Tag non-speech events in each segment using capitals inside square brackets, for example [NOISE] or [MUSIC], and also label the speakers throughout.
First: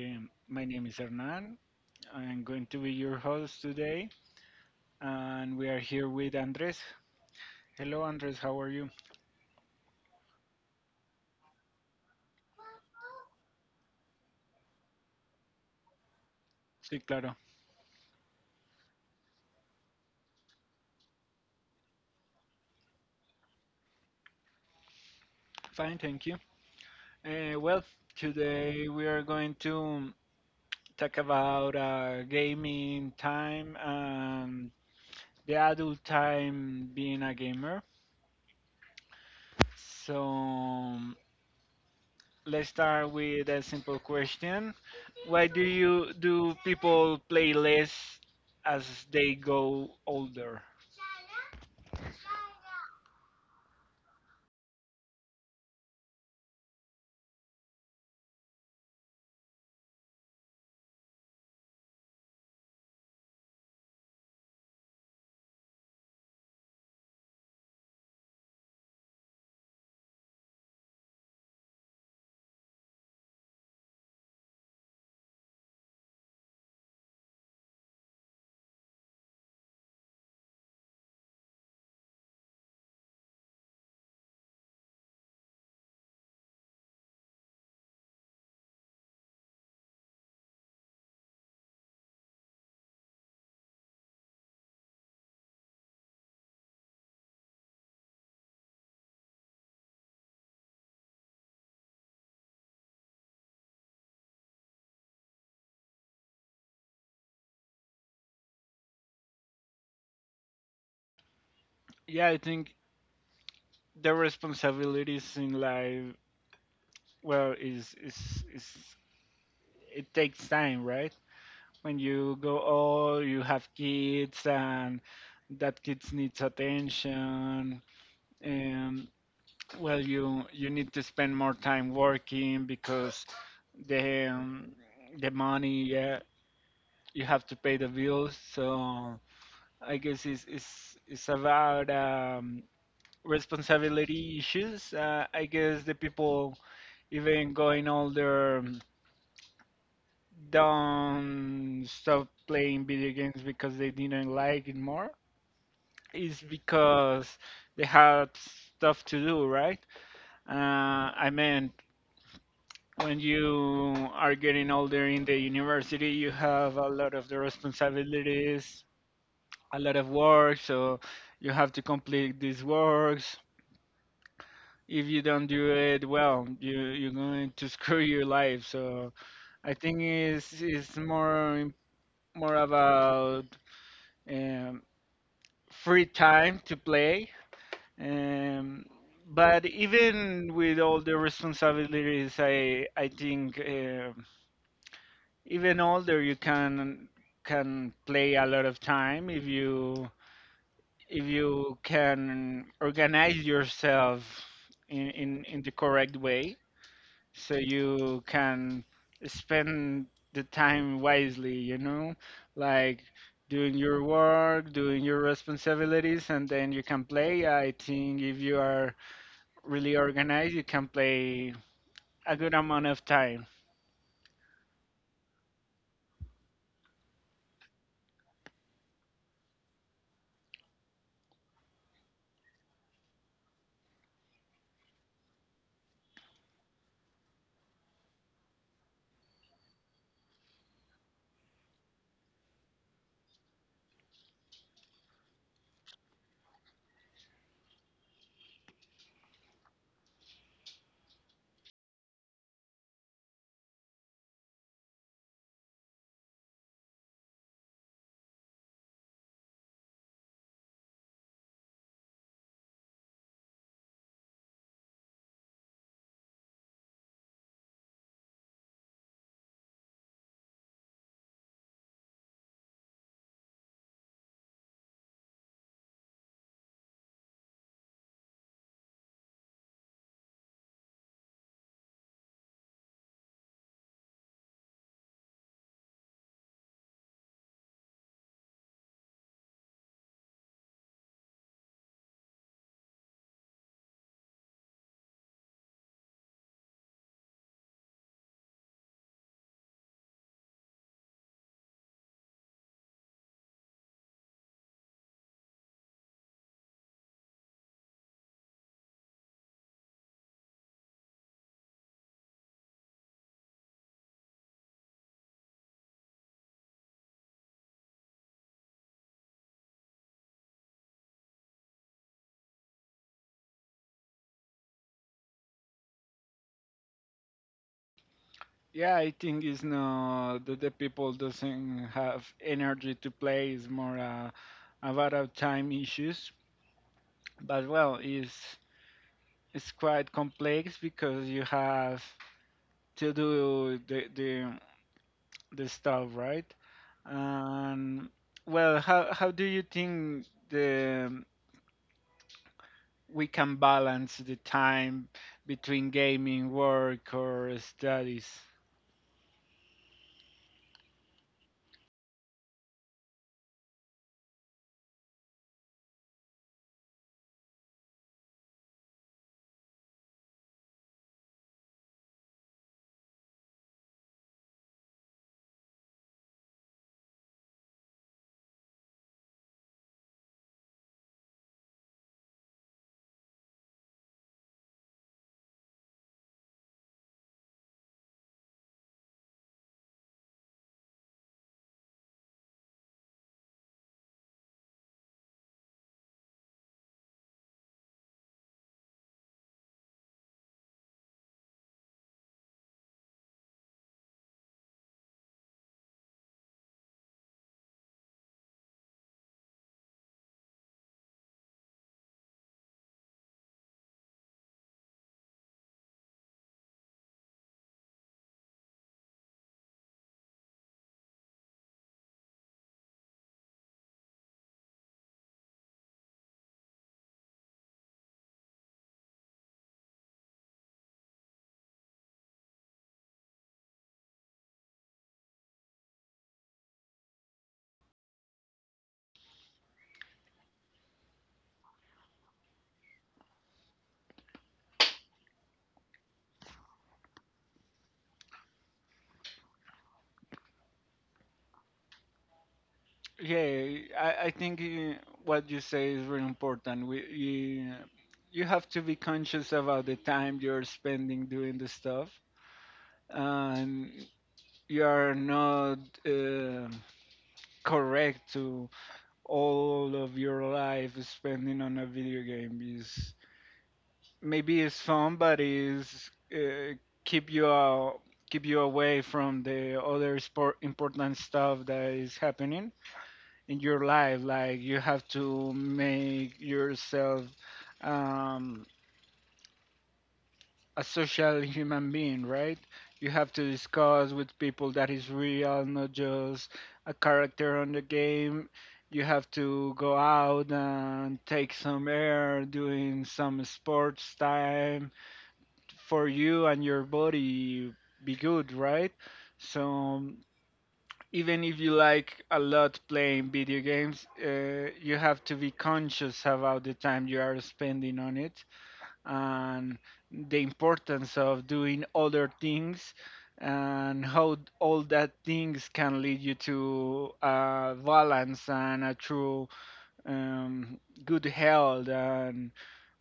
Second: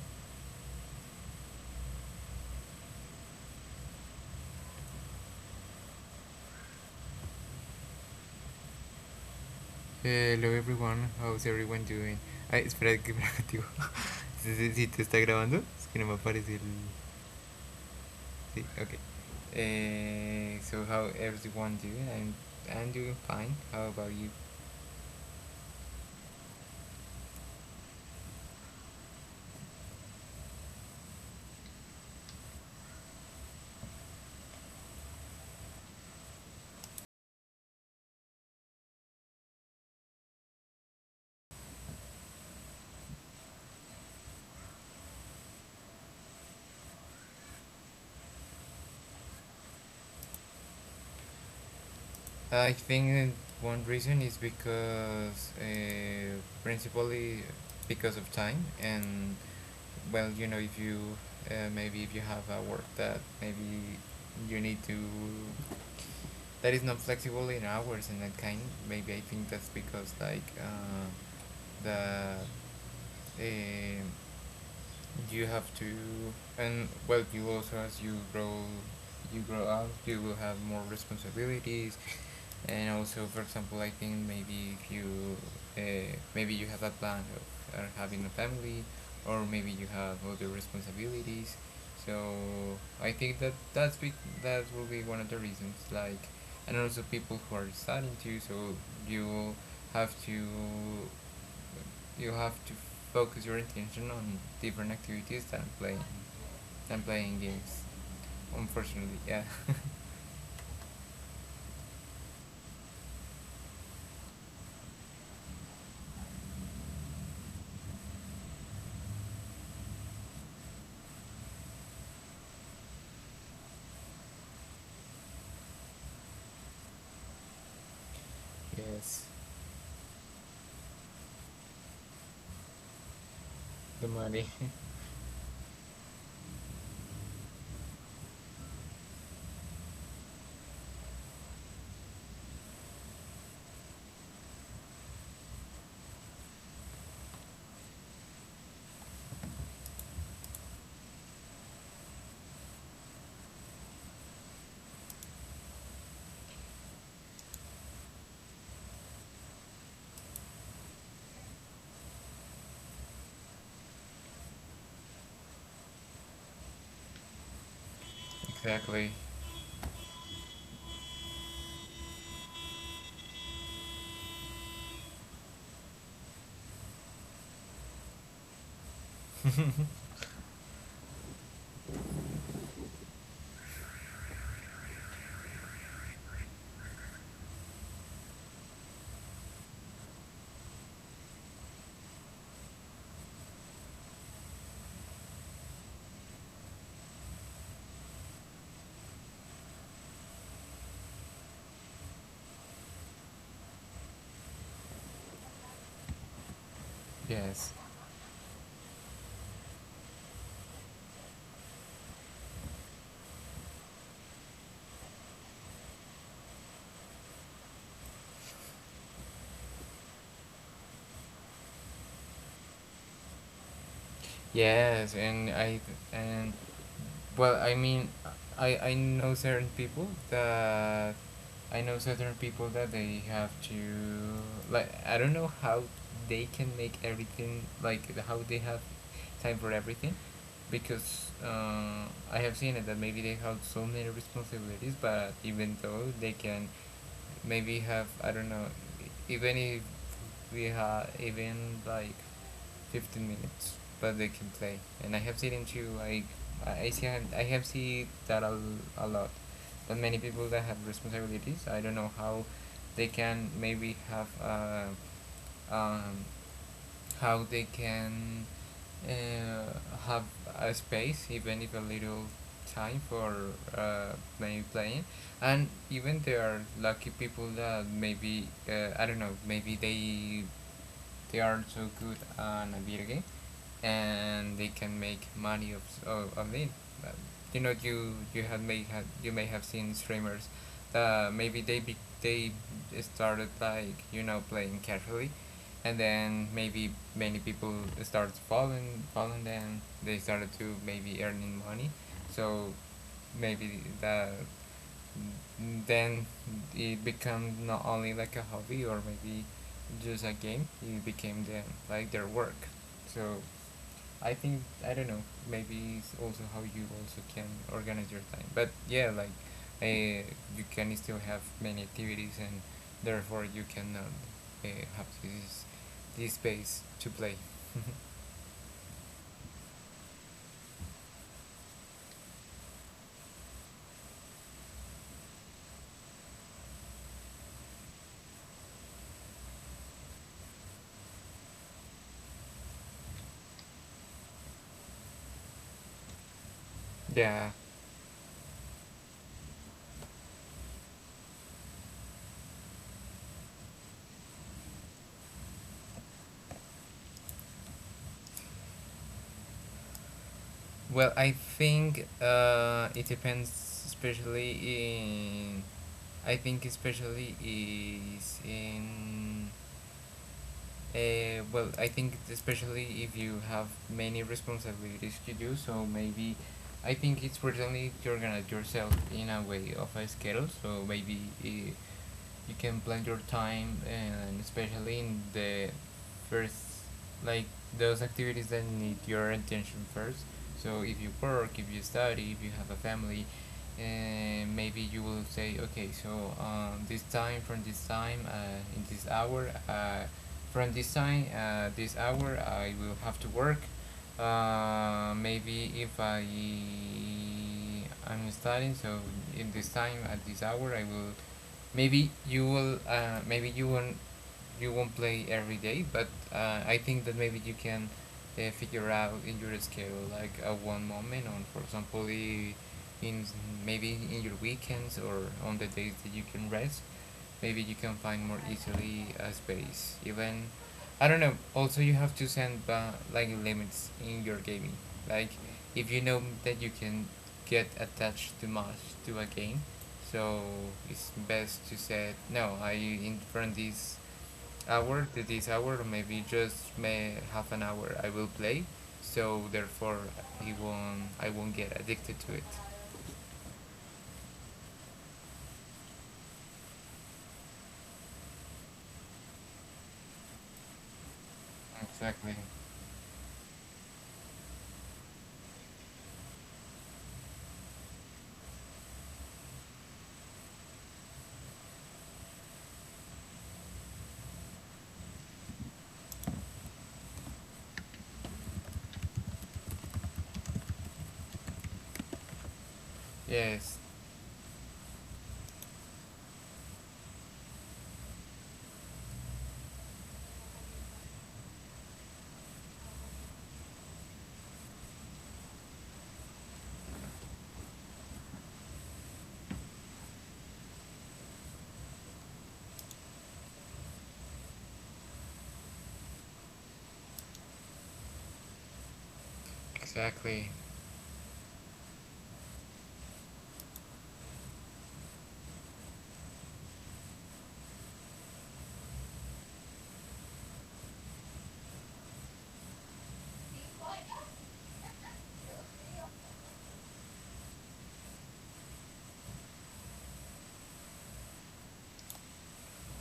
Speaker 1: My name is Hernan. I'm going to be your host today, and we are here with Andres. Hello, Andres. How are you?
Speaker 2: Hello everyone, how's everyone doing? Ay, espera, que me activo. [LAUGHS] Si sí, sí, sí, te está grabando, es que no me aparece el.
Speaker 1: Sí, claro.
Speaker 2: Sí, okay. So how everyone doing? I'm doing fine. How about you?
Speaker 1: Fine, thank you. Well, today we are going to talk about gaming time and the adult time being a gamer. So let's start with a simple question. Why do people play less as they go older?
Speaker 2: I think one reason is because principally because of time and well you know if you maybe if you have a work that maybe you need to that is not flexible in hours and that kind maybe I think that's because like the you have to and well you also as you grow up you will have more responsibilities and also for example I think maybe if you maybe you have a plan of having a family or maybe you have other responsibilities so I think that that will be one of the reasons like and also people who are studying too so you have to you have to focus your attention on different activities than playing games. Unfortunately, yeah. [LAUGHS]
Speaker 1: Yeah, I think the responsibilities in life, well, is it takes time, right? When you go old, you have kids, and that kids needs attention, and well, you need to spend more time working because
Speaker 2: The
Speaker 1: the
Speaker 2: money.
Speaker 1: um, the money, yeah, you have to pay the bills. So I guess it's about responsibility issues. I guess the people even going older don't stop playing video games because they didn't like it more. It's because they had stuff to do, right? I mean, when you are getting older in the university, you have a lot of the
Speaker 2: [LAUGHS]
Speaker 1: responsibilities
Speaker 2: Exactly.
Speaker 1: a lot of work, so you have to complete these works. If you don't do it well, you're going to [LAUGHS] screw your life. So I think it's more about um, free time to play. Um, but even with all the responsibilities, I think even older you can play a lot of time if you can organize yourself in the correct way so
Speaker 2: Yes.
Speaker 1: you can spend the time wisely, you know, like doing your work, doing your responsibilities, and then you can play. I think if you are really organized, you can play a good amount of time.
Speaker 2: Yes, and I and well, I mean, I know certain people that I know certain people that they have to like I don't know how they can make everything like how they have time for everything because I have seen it that maybe they have so many responsibilities, but even though they can maybe have I don't know even if we have even like 15 minutes but they can play and I have seen into like I see I have seen that a lot but many people that have responsibilities I don't know how they can maybe have um, how they can uh, have a space even if a little time for uh, maybe playing and even there are lucky people that maybe I don't know maybe they are so good on a video game and they can make money of of it. Uh, You know, you have may have you may have seen streamers that maybe they started like you know playing casually, and then maybe many people started following them. They started to maybe earning money, so maybe that then it becomes not only like a hobby or maybe just a game it became them like their work so I think I don't know maybe it's also how you also can organize your time but yeah like uh, you can still have many activities and therefore you cannot uh, have this space to play
Speaker 1: Yeah, I think it's not that the people doesn't have energy to play. It's more about our time issues, but well it's quite complex because you have to do the stuff, right?
Speaker 2: [LAUGHS] yeah.
Speaker 1: And well, how do you think the we can balance the time between gaming, work, or studies?
Speaker 2: Well, I think it depends, especially in. I think especially is in well, I think especially if you have many responsibilities to do, so maybe I think it's personally to organize yourself in a way of a schedule. So maybe you can plan your time, and especially in the first, like those activities that need your attention first. So if you work, if you study, if you have a family, uh maybe you will say, okay, so this time from this time, in this hour. From this time, this hour, I will have to work. Maybe if I studying, so in this time at this hour, I will. Maybe you will. Maybe you won't. You won't play every day, but I think that maybe you can figure out in your schedule like a one moment on, for example, in maybe in your weekends or on the days that you can rest maybe you can find more easily a space even I don't know also you have to like limits in your gaming like if you know that you can get attached too much to a game so it's best to say no I in from this hour to this hour or maybe just may half an hour I will play so therefore he won't I won't get addicted to it.
Speaker 1: Yeah, I think what you say is very important. You have to be conscious about the time you're spending doing the stuff.
Speaker 2: Exactly.
Speaker 1: And you are not uh, correct to all of your life spending on a video game is, maybe it's fun, but it's keep you uh, keep you away from the other sport important stuff that is happening in
Speaker 2: Yes.
Speaker 1: your life. Like, you have to make yourself um, a social human being, right? You have to discuss with people that is real, not just a character on the game. You have to go out and take some air, doing some sports time for you and your body be good, right? So
Speaker 2: Exactly.
Speaker 1: even if you like a lot playing video games, you have to be conscious about the time you are spending on it and the importance of doing other things and all that things can lead you to a balance and a true um, good health and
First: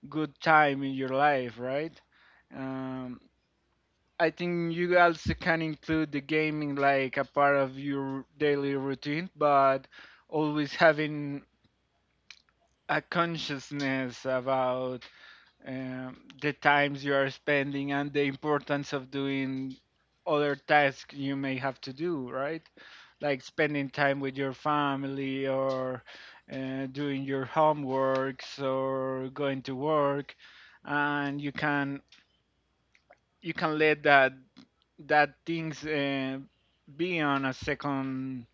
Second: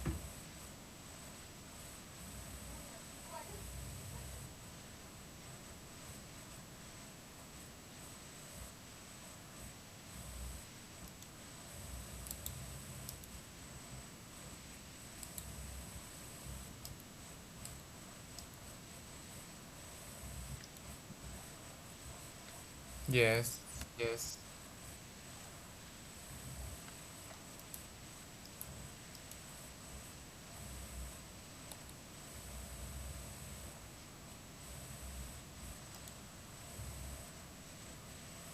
Speaker 1: good time in your life, right? Um, I think you also can include the gaming like a part of your daily routine, but always having a consciousness about the times you are spending and the importance of doing other tasks you may have to do, right? Like
Speaker 2: Yes,
Speaker 1: spending time with
Speaker 2: yes.
Speaker 1: your family or doing your homeworks or going to work, and you can let that things be on a second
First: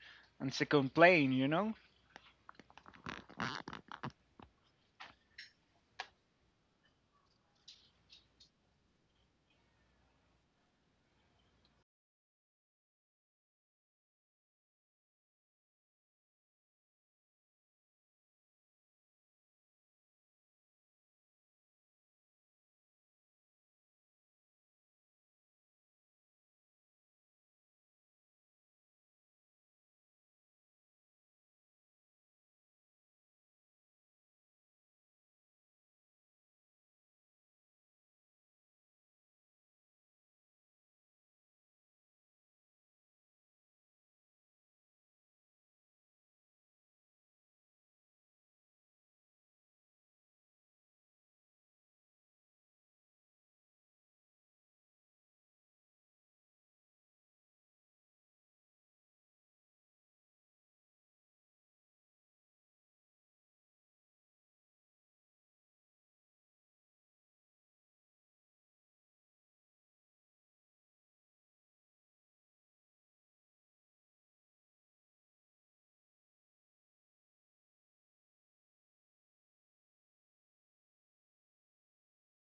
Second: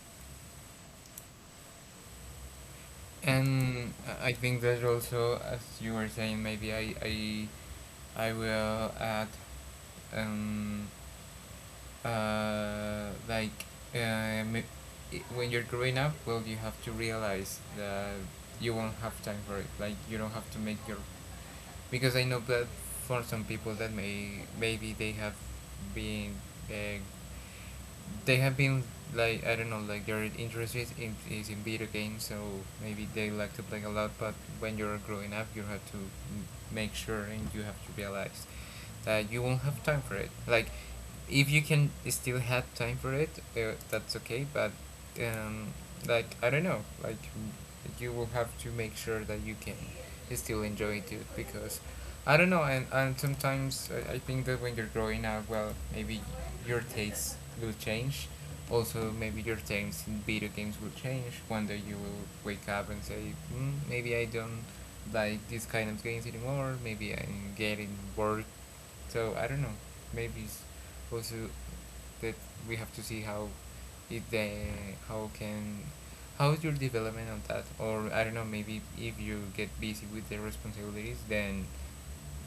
Speaker 1: on second plane, you know.
Speaker 2: And I think that also, as you were saying, maybe I will add um, like uh, m- when you're growing up, well, you have to realize that you won't have time for it. Like you don't have to make your because I know that for some people that maybe been uh, they have been like I don't know like their interest is is in video games so maybe they like to play a lot but when you're growing up you have to make sure and you have to realize that you won't have time for it. Like, if you can still have time for it, that's okay. But um, like I don't know, like you will have to make sure that you can still enjoy it too, because I don't know. And sometimes I think that when you're growing up, well, maybe your tastes will change. Also, maybe your tastes in video games will change. One day you will wake up and say, mm, maybe I don't like these kind of games anymore. Maybe I'm getting bored so I don't know. Maybe it's also that we have to see how if they how can how is your development on that or I don't know maybe if you get busy with the responsibilities then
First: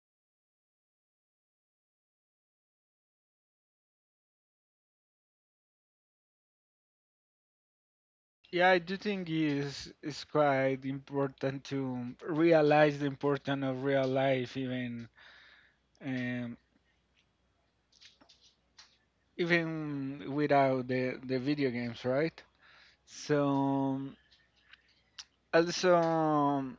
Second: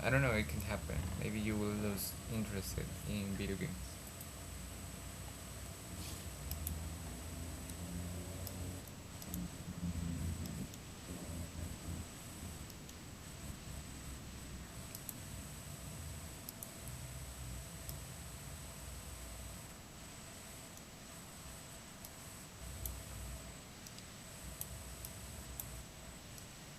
Speaker 2: I don't know it can happen maybe you will lose interest in video games.
Speaker 1: Yeah, I do think is quite important to realize the importance of real life, even um, even without the video games, right? So, also,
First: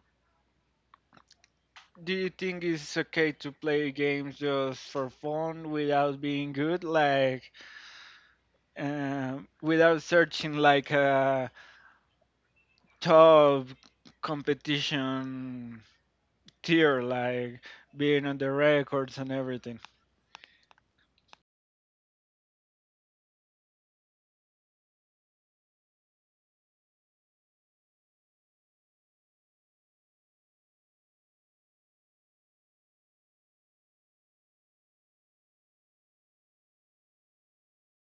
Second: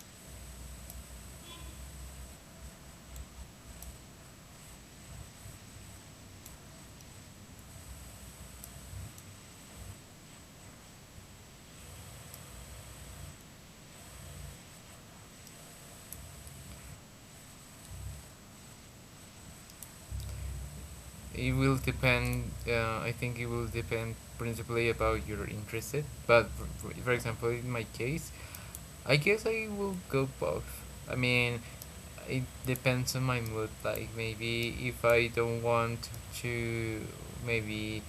Speaker 1: do you think it's okay to play games just for fun without being good, like without searching like a top competition tier, like being on the records and everything?
Speaker 2: It will depend. I think it will depend principally about your interest. But for example, in my case, I guess I will go both. I mean, it depends on my mood. Like maybe if I don't want to, maybe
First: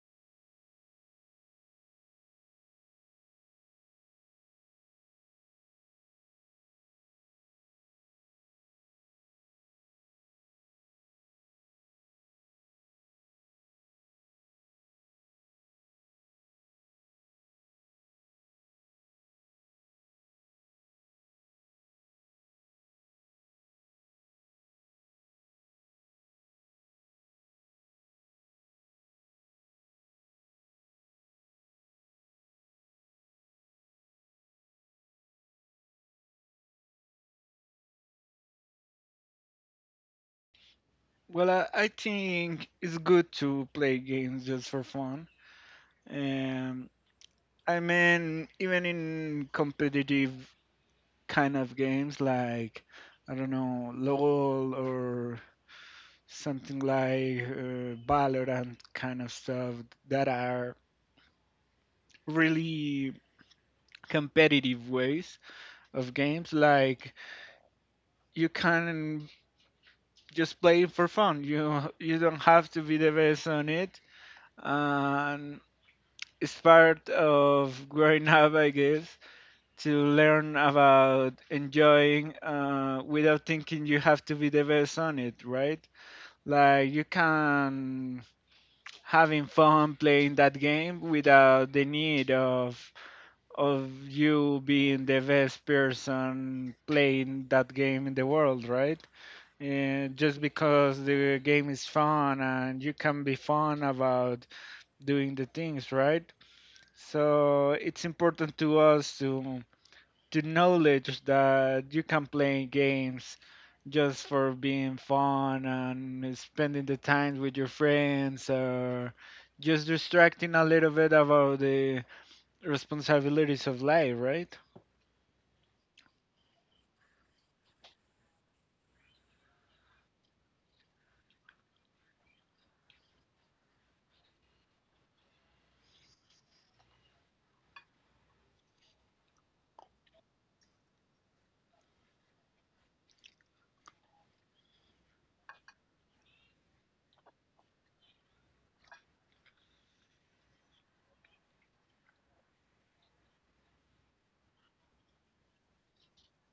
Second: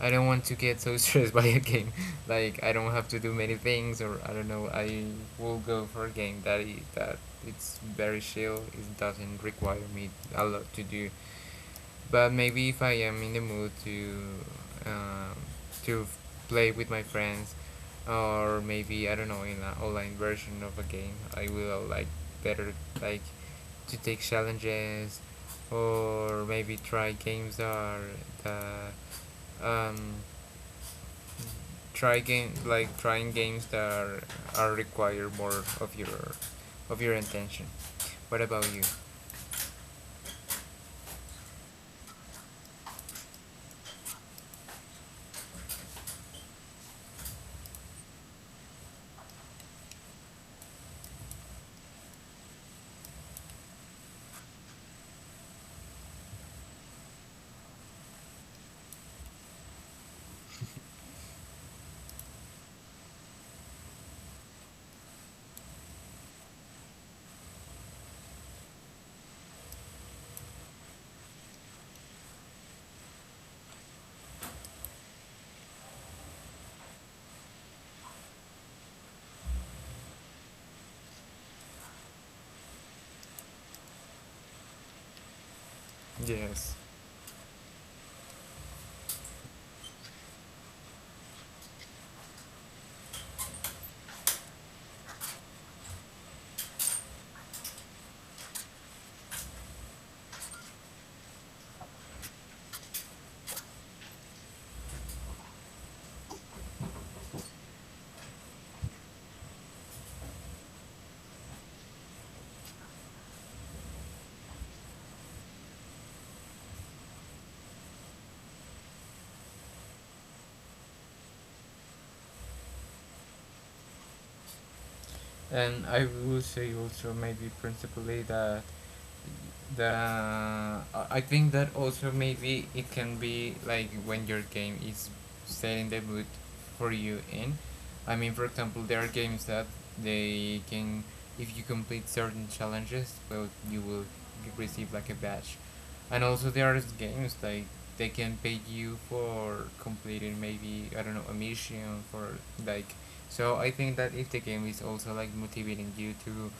Speaker 2: I don't want to get so [LAUGHS] stressed by a game. [LAUGHS] Like I don't have to do many things, or I don't know. I will go for a game that it's very chill. It doesn't require me a lot to do but maybe if I am in the mood um, to play with my friends, or maybe I don't know in an online version of a game, I will like better like to take challenges, or maybe try games that are that um, try game like trying games that are require more of your intention. What about you?
Speaker 1: Well, I think it's good to play games just for fun. Um, I mean, even in competitive kind of games like, I don't know, LOL or something like Valorant kind of stuff that are really competitive ways of games. Like, you can just play it for fun. You don't have to be the best on it, and it's part of growing up, I guess, to learn about enjoying without thinking you have to be the best on it, right?
Speaker 2: Yes.
Speaker 1: Like, you can having fun playing that game without the need of you being the best person playing that game in the world, right? And just because the game is fun and you can be fun about doing the things, right? So it's important to us to the knowledge that you can play games just for being fun and spending the time with your friends or just distracting a little bit about the responsibilities of life, right?
Speaker 2: And I will say also maybe principally that the I think that also maybe it can be like when your game is setting the mood for you in. I mean, for example, there are games that they can if you complete certain challenges, well, you will receive like a badge. And also there are games like they can pay you for completing maybe I don't know a mission for like so I think that if the game is also like motivating you to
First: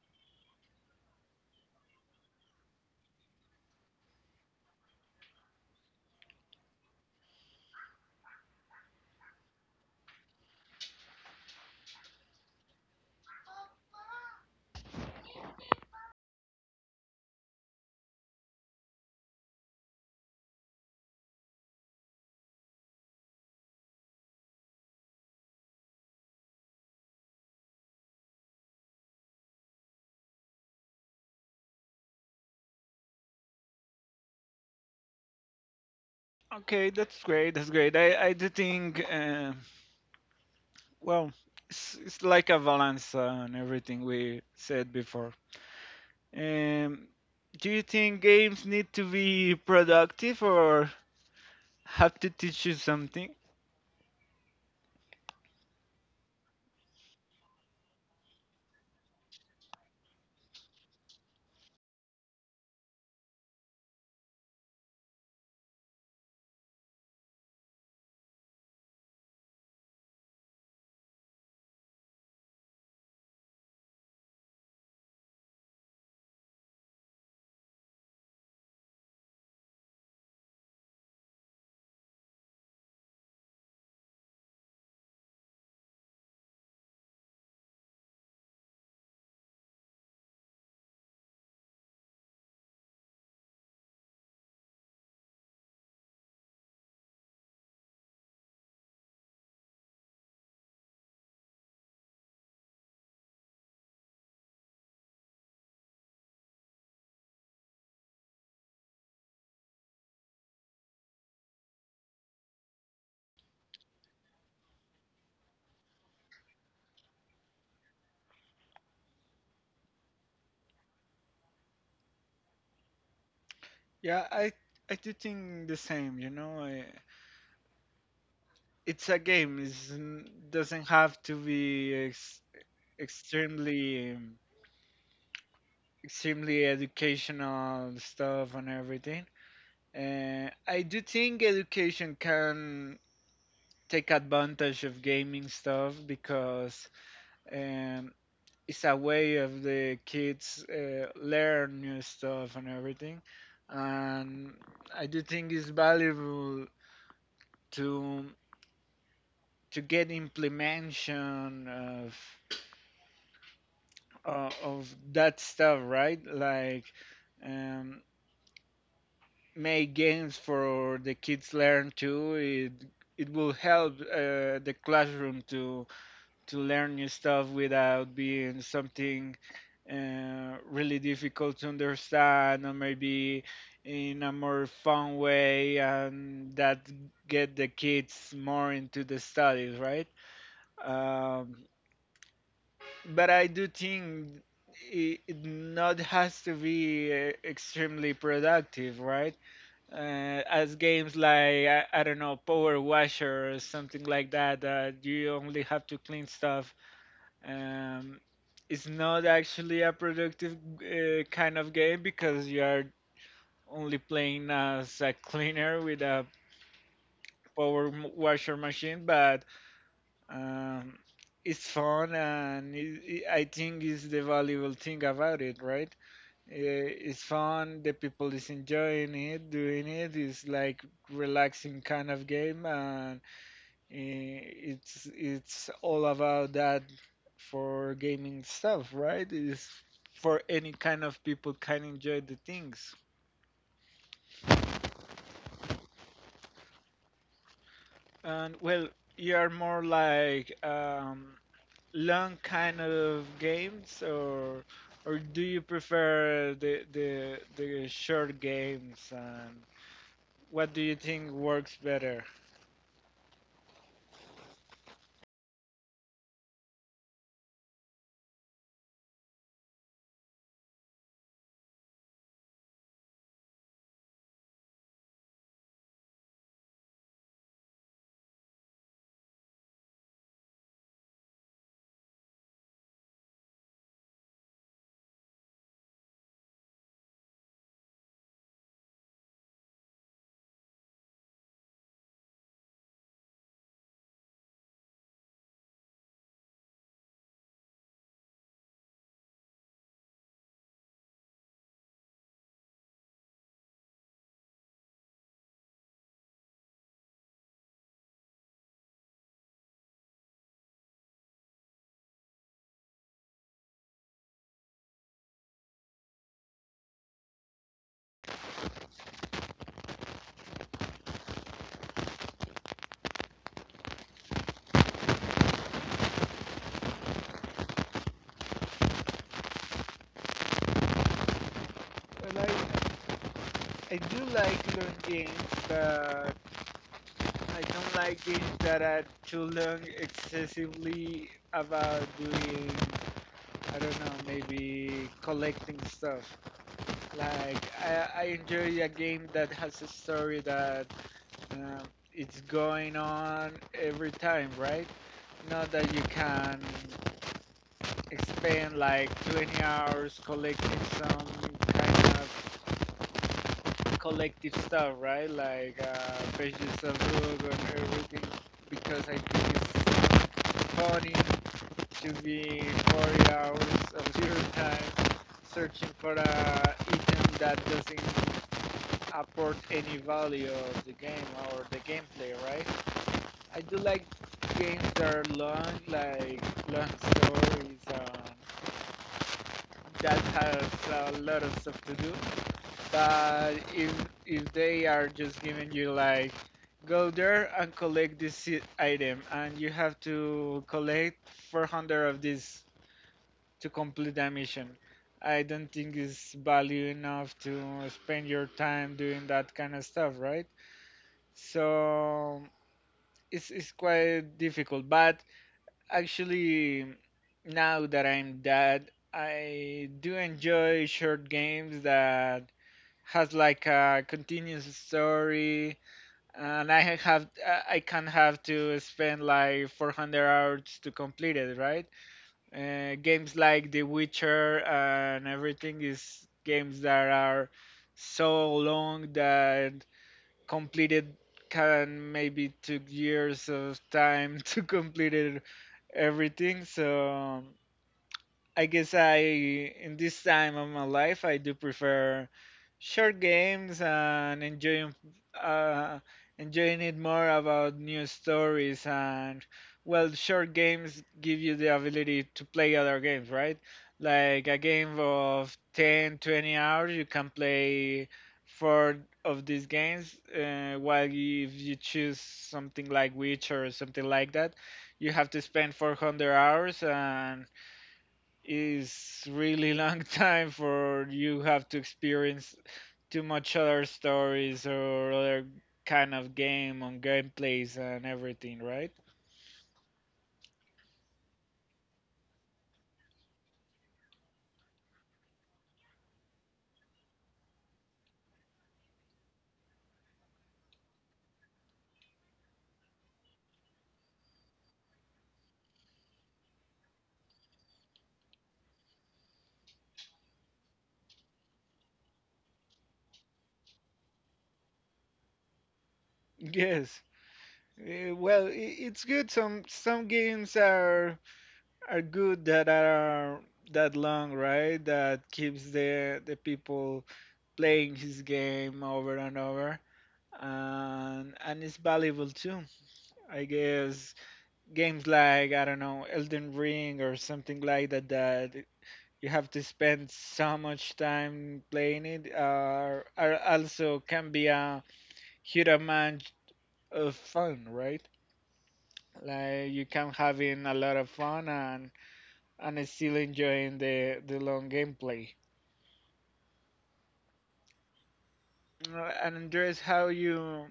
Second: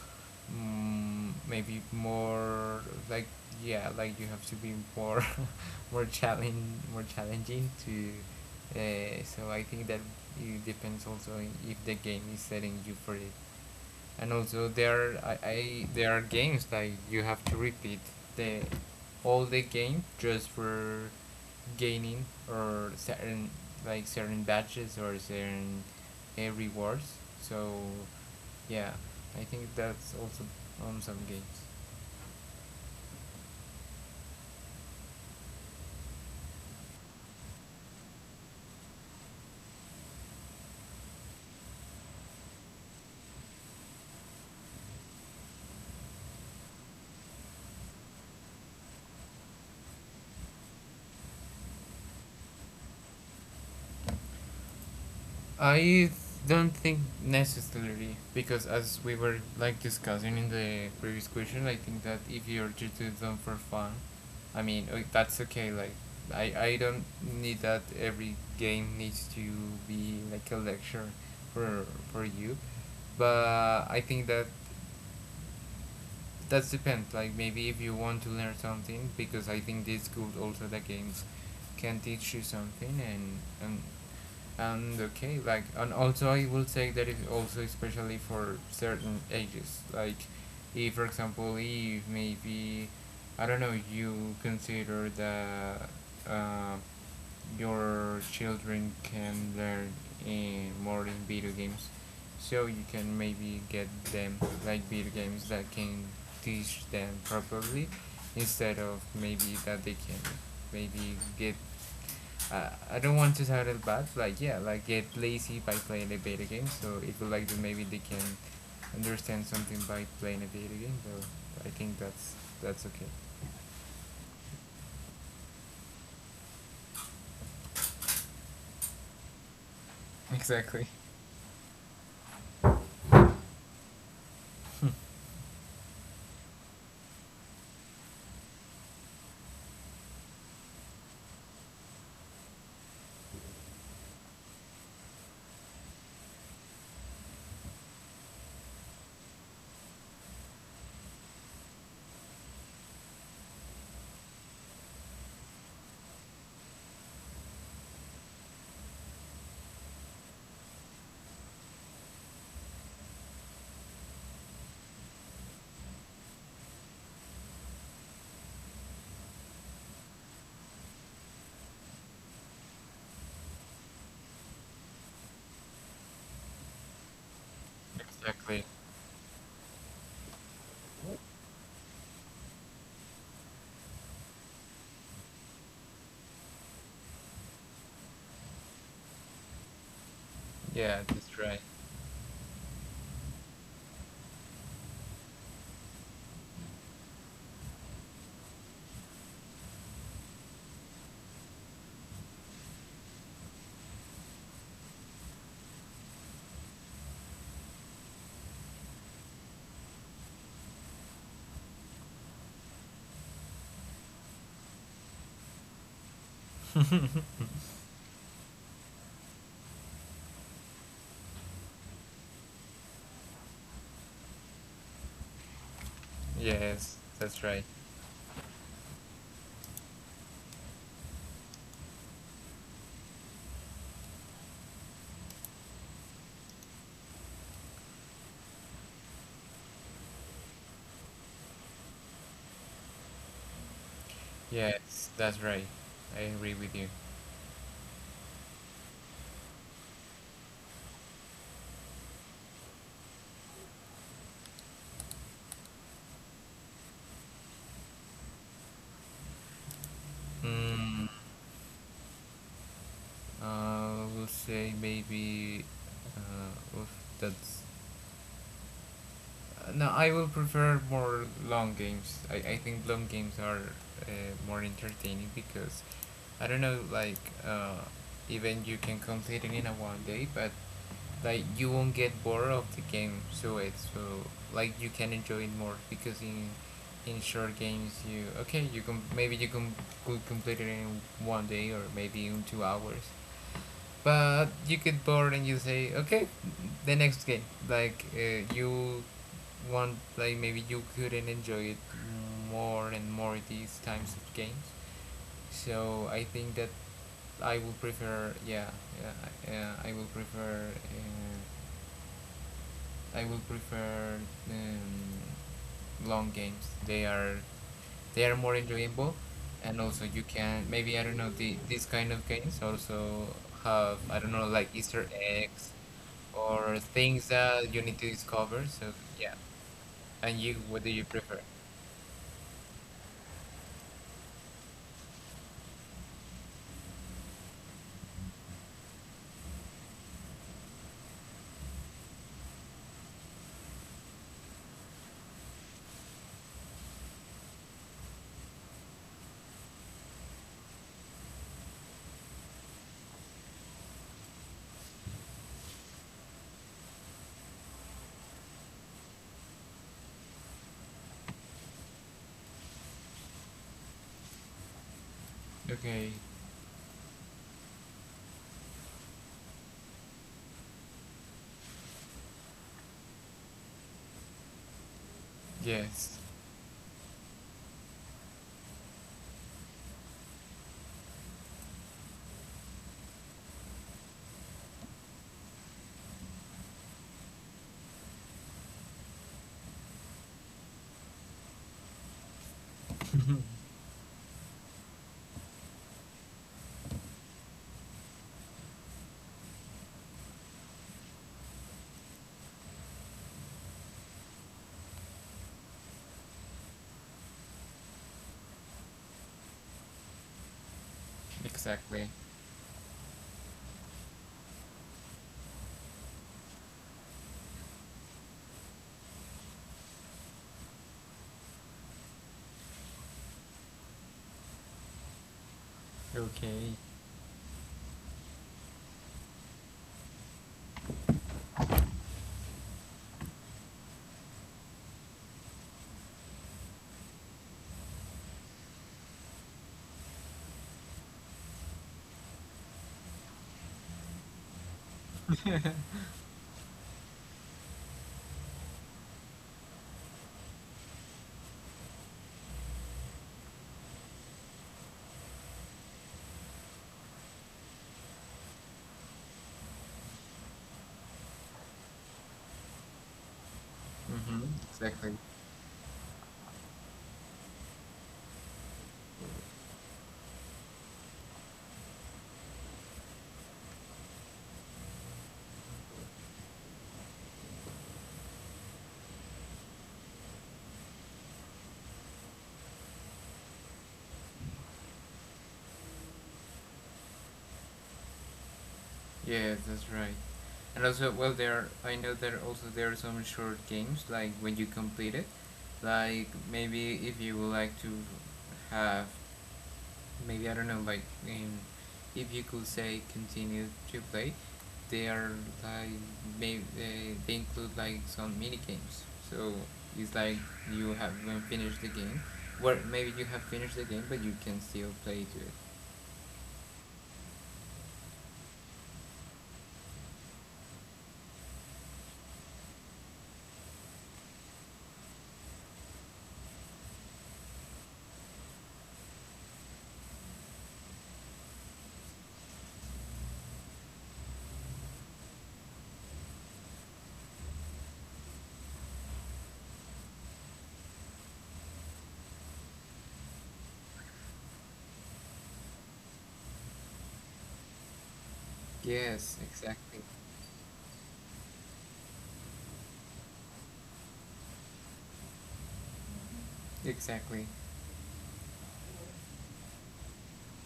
Speaker 2: mm, maybe more like yeah like you have to be more [LAUGHS] more challenge more challenging to so I think that it depends also if the game is setting you for it and also there I there are games like you have to repeat the all the game just for gaining or certain like certain badges or certain rewards so yeah I think that's also on some games.
Speaker 1: Okay, that's great. That's great. I do think, well, it's like a balance on everything we said before. Um, do you think games need to be productive or have to teach you something?
Speaker 2: I don't think necessarily because as we were like discussing in the previous question, I think that if you're just doing them for fun, I mean that's okay. Like I don't need that every game needs to be like a lecture for for you, but I think that that depends. Like maybe if you want to learn something because I think this could also the games can teach you something and okay like and also I will say that it also especially for certain ages like if for example if maybe I don't know you consider the uh, your children can learn in more in video games. So you can maybe get them like video games that can teach them properly instead of maybe that they can maybe get I don't want to sound it bad, like yeah, like get lazy by playing a video game. So it would like that maybe they can understand something by playing a video game. So I think that's okay.
Speaker 1: Yeah, I do think the same. You know, it's a game. It doesn't
Speaker 2: Exactly.
Speaker 1: have to be ex extremely extremely educational stuff and everything. I do think education can take advantage of gaming stuff because um, it's a way of the kids learn new stuff and everything. And I do think it's valuable to get implementation of that stuff, right? Like um, make games for the kids learn too. It will help the classroom to learn new stuff without
Speaker 2: Exactly.
Speaker 1: being something really difficult to understand, or maybe in a more fun way, and that get the kids more into the studies, right?
Speaker 2: Yeah, that's right.
Speaker 1: Um, But I do think it not has to be extremely productive, right? As games like, I don't know, Power Washer or something like that, that you only have to clean stuff. Um, it's not actually a productive kind of game because you are only playing as a cleaner with a
Speaker 2: [LAUGHS]
Speaker 1: washer machine, but um, it's fun, and I think is the valuable thing about it, right? Eh,
Speaker 2: Yes,
Speaker 1: It's
Speaker 2: that's right.
Speaker 1: fun. The people is enjoying it, doing it. It's like relaxing kind of game, and eh, it's all about that for gaming stuff, right? It's for any kind of people can enjoy the things.
Speaker 2: Yes, that's right. I agree with you.
Speaker 1: And well, you are more like long kind of games, or do you prefer the short games? And what do you
Speaker 2: Mm,
Speaker 1: think works better?
Speaker 2: will say maybe. Oof, that's no, I will prefer more long games. I think long games are more entertaining because I don't know, like, uh, even you can complete it in a one day, but like you won't get bored of the game. So it's so like you can enjoy it more because in short games you okay you can could complete it in one day or maybe in 2 hours, but you get bored and you say, okay, the next game. You want, like maybe you couldn't enjoy it more and more these times of games. So I think that I will prefer, yeah, yeah, yeah I will prefer. I would prefer um, long games. They are more enjoyable, and also you can maybe I don't know these kind of games also have I don't know like Easter eggs or things that you need to discover. So yeah, and you what do you prefer?
Speaker 1: Well, I do like long games, but I don't like games that are too long, excessively about doing. I don't know, maybe collecting stuff. Like I enjoy a game that has a story that um, it's going on every time, right? Not that you can spend like 20 hours collecting some kind of collective stuff, right? Like
Speaker 2: Okay.
Speaker 1: pages of book and everything, because I think it's funny to be 40 hours of your time searching for a
Speaker 2: Yes.
Speaker 1: item that doesn't apport any value of the game or the gameplay, right? I do like games that are long, like long stories. That has a lot of stuff to do. But if they are just giving you like, go there and collect this item and you have to collect 400 of these to complete the mission. I don't think it's value enough to spend your time doing that kind of stuff, right?
Speaker 2: Exactly.
Speaker 1: So it's quite difficult, but actually, now that I'm dad, I do enjoy short games that has like a continuous story, and
Speaker 2: Okay.
Speaker 1: I can have to spend like 400 hours to complete it, right? Games like The Witcher and everything is games that are so long that completed can maybe took years of time [LAUGHS] to complete it everything. So I guess I in this time of my life I do prefer short games and enjoying uh, enjoying it more about new stories. And well, short games give you the ability to play other games, right? Like
Speaker 2: Mm-hmm.
Speaker 1: a game
Speaker 2: Exactly.
Speaker 1: of 10-20 hours, you can play four of these games, while if you choose something like Witch or something like that, you have to spend 400 hours and is really [LAUGHS] long time for you have to experience too much other stories or other kind of game on gameplays and everything, right?
Speaker 2: Yes, that's right. And also, well, there I know that also there are some short games like when you complete it, like maybe if you would like to have, maybe I don't know, like, um, if you could say continue to play, they are like maybe they include like some mini games. So it's like you have when finished the game, well maybe you have finished the game, but you can still play to it.
Speaker 1: Yes. Well, it's good. Some games are good that are that long, right? That keeps the people playing his game over and over, and it's valuable too. I guess games like, I don't know, Elden Ring or something like that that you have to spend so much time playing it are also can be a huge amount of fun, right?
Speaker 2: Yes,
Speaker 1: Like, you
Speaker 2: exactly,
Speaker 1: can having a lot of fun and still enjoying the long gameplay.
Speaker 2: exactly.
Speaker 1: And Andres, how you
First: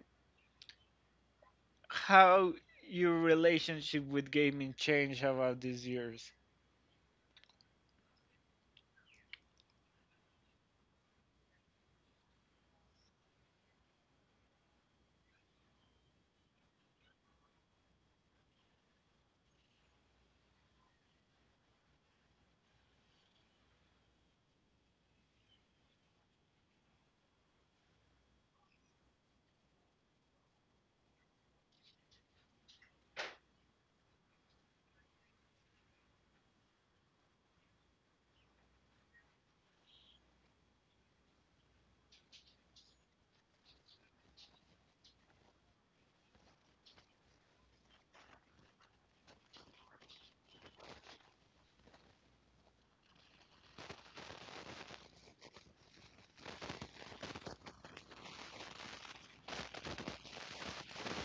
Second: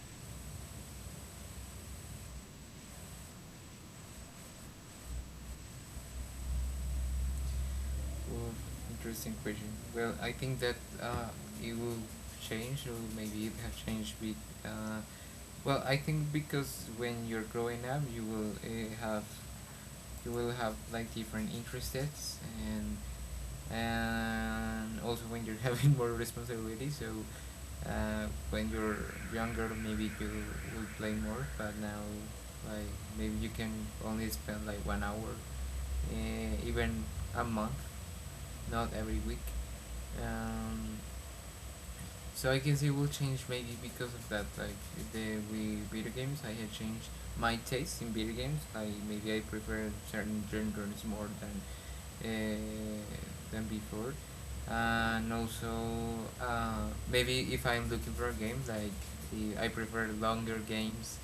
Speaker 1: how your relationship with gaming changed about these years?
Speaker 2: Oh, interesting question. Well, I think that uh, it will change, or maybe it have changed with. Uh, well, I think because when you're growing up, you will have you will have like different interests, and also when you're [LAUGHS] having more responsibility. So when you're younger, maybe you will play more, but now like maybe you can only spend like 1 hour, even a month not every week. Um, so I guess it will change maybe because of that. Like the with video games, I had changed my taste in video games. Like maybe I prefer certain genres more uh, than before, and also maybe if I'm looking for a game, I prefer longer games.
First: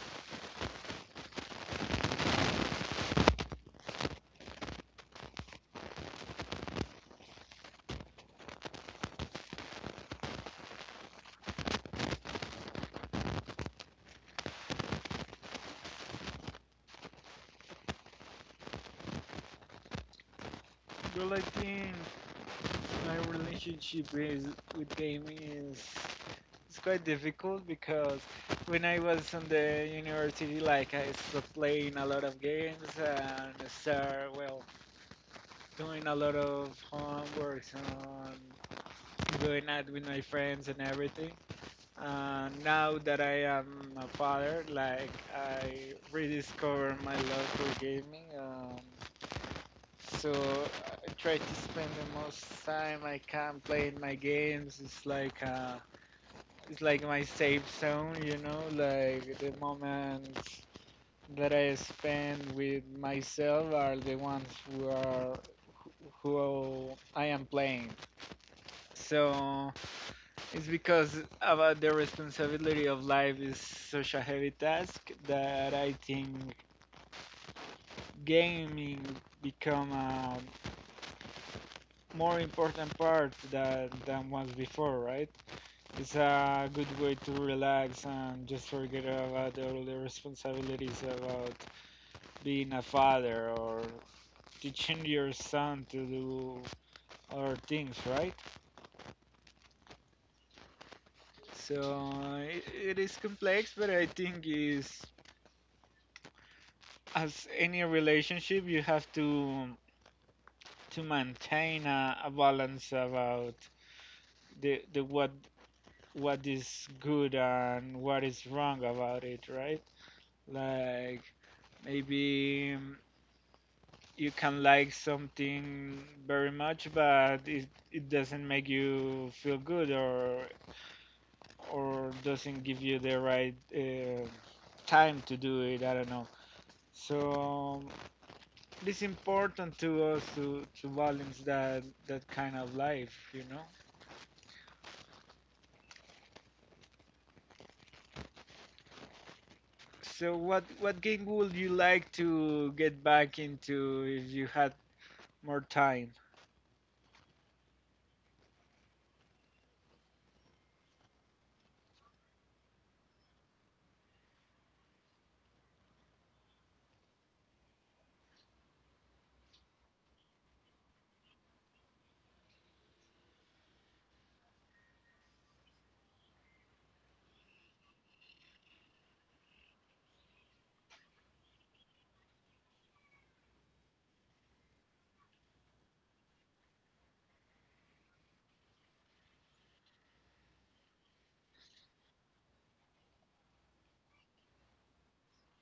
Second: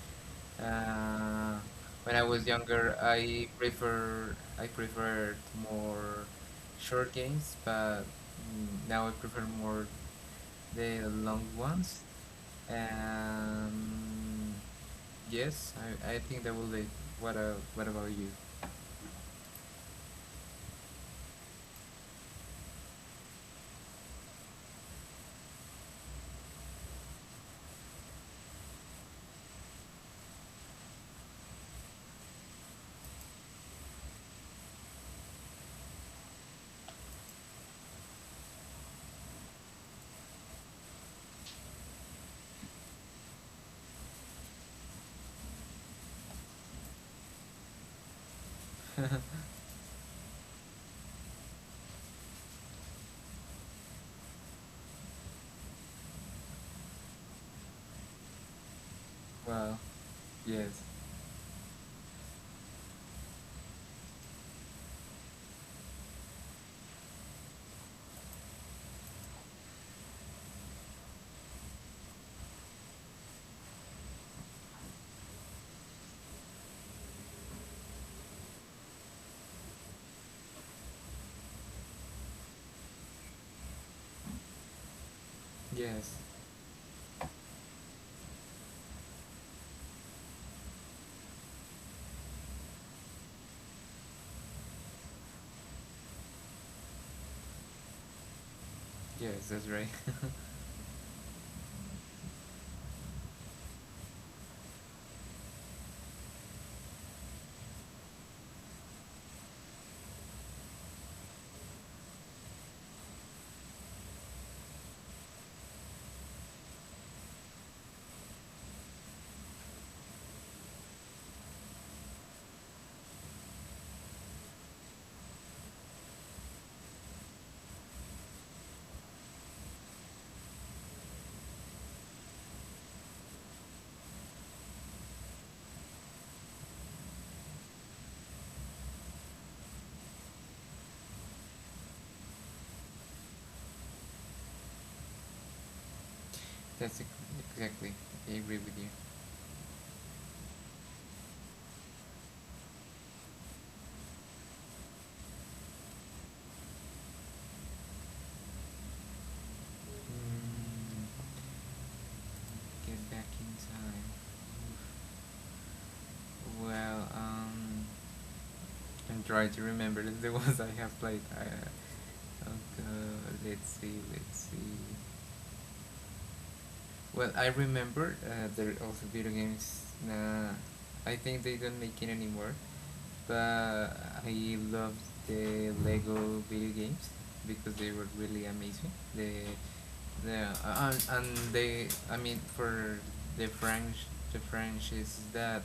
Speaker 2: Uh, when I was younger, I preferred more short games, but now I prefer more the long ones. And yes, I think that will be. What about you?
Speaker 1: Well, I think my relationship is with gaming is it's quite difficult because when I was on the university, like I stopped playing a lot of games and start, well, doing a lot of homeworks and doing that with my friends and everything. And now that I am a father, like I rediscovered my love for gaming. So I try to spend the most time I can playing my games. It's like my safe zone, you know. Like, the
Speaker 2: Well,
Speaker 1: moments
Speaker 2: yes,
Speaker 1: that I spend with myself are the ones who are who I am playing. So it's because about the responsibility of life is such a heavy task that I think gaming become a more important part than once before, right? It's
Speaker 2: yes,
Speaker 1: a good way to relax and just forget about all the responsibilities about being a father or teaching your son to do other things, right?
Speaker 2: yes, that's right. [LAUGHS]
Speaker 1: So it is complex, but I think is, as any relationship, you have to maintain a balance about the what is good and what is wrong about it, right? Like, maybe you can like something very much, but it doesn't make you feel good or doesn't give you the right time to do it. I don't know. So it's important to us to, balance that kind of life, you know.
Speaker 2: that's ex- exactly. I agree with you.
Speaker 1: So what game would you like to get back into if you had more time?
Speaker 2: Mm, get back in time. Well, I'm trying to remember the [LAUGHS] ones I have played. I, okay, let's see, let's see. Well, I remember there are also video games. Nah, I think they don't make it anymore. Uh, I loved the Lego video games because they were really amazing. The and they I mean for the French the French is that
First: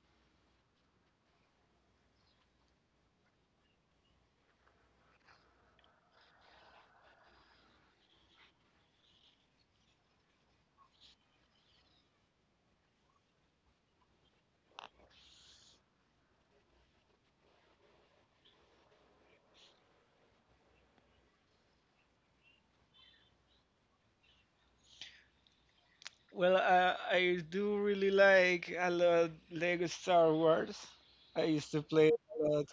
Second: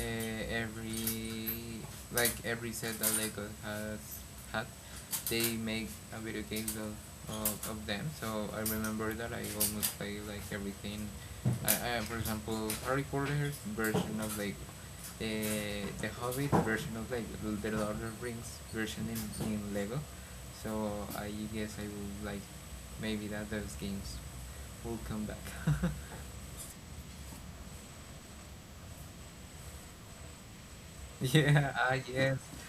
Speaker 2: every like every set that Lego has had they make a video game of them. So I remember that I almost play like everything. I for example Harry Potter's version of Lego, the Hobbit version of Lego, the Lord of the Rings version in Lego. So I guess I would like maybe that those games will come back.
Speaker 1: Well, I do really like a lot Lego Star Wars.
Speaker 2: [LAUGHS]
Speaker 1: I used
Speaker 2: Yeah,
Speaker 1: to
Speaker 2: I
Speaker 1: play it
Speaker 2: guess
Speaker 1: a lot,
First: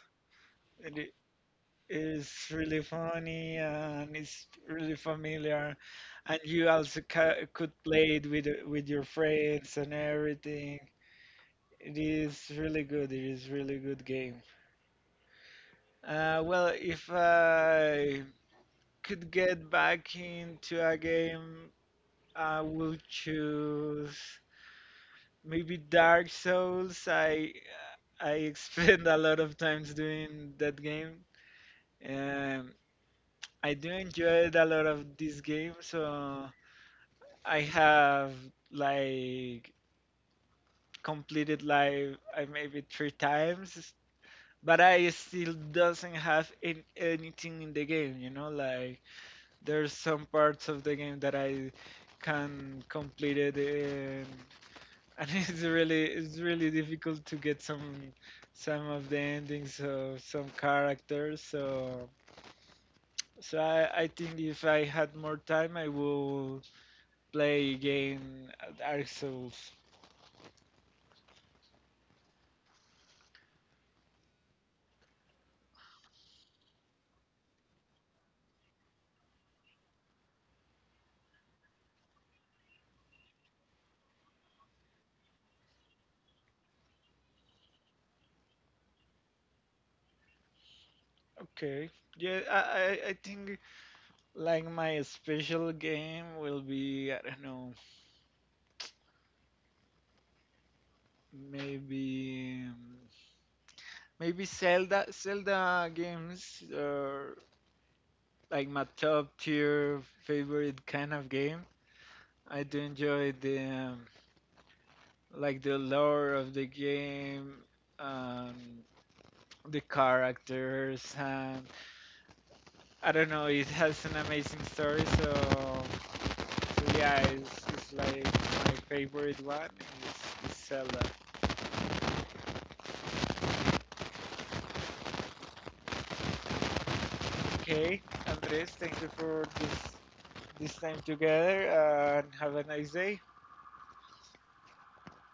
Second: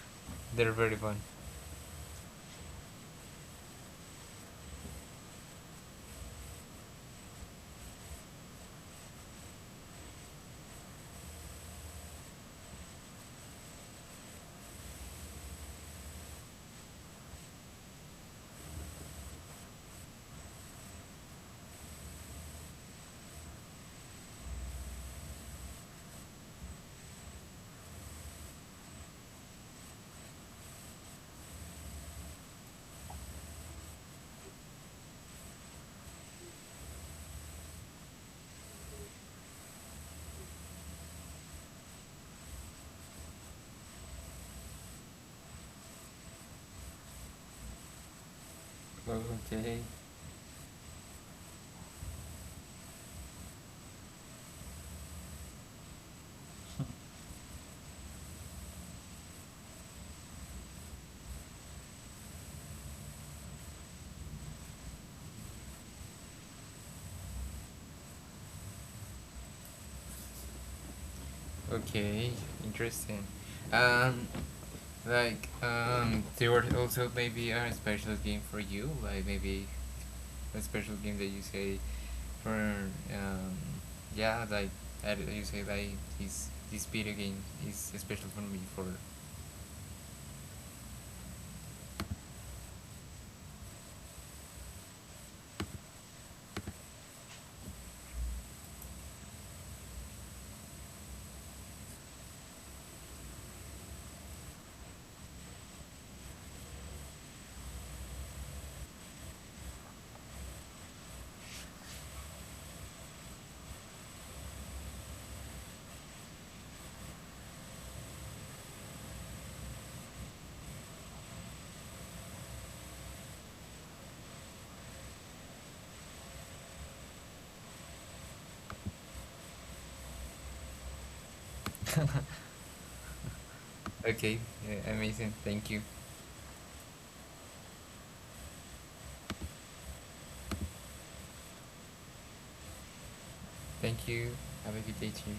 Speaker 2: they're very
Speaker 1: and it
Speaker 2: fun.
Speaker 1: is really funny and it's really familiar. And you also ca could play it with your friends and everything. It is really good. It is really good game. Well, if I could get back into a game, I will choose. Maybe Dark Souls. I [LAUGHS] spend a lot of times doing that game. Um, I do enjoy a lot of this game, so I have like completed like I maybe three times, but I still doesn't have an anything in the game. You know, like,
Speaker 2: Okay.
Speaker 1: there's some parts of the game that I can complete it in, and [LAUGHS] it's really difficult to get some of the endings of some characters, so so I think if I had more time I will play again Dark Souls.
Speaker 2: Okay, interesting. Um, like there were also maybe a special game for you, like maybe a special game that you say for um, yeah, like you say like this video game is special for me for.
Speaker 1: Okay, yeah, I think like my special game will be, I don't know, maybe maybe Zelda games are like my top tier favorite kind of game. I do enjoy the like, the lore of the game, um, the characters, and I don't know. It has an amazing story, so, yeah, it's like my favorite one is Zelda.
Speaker 2: Okay, yeah, amazing. Thank you.
Speaker 1: Okay, Andres, thank you for this time together, and have a nice day.
Speaker 2: Thank you. Have a good day too.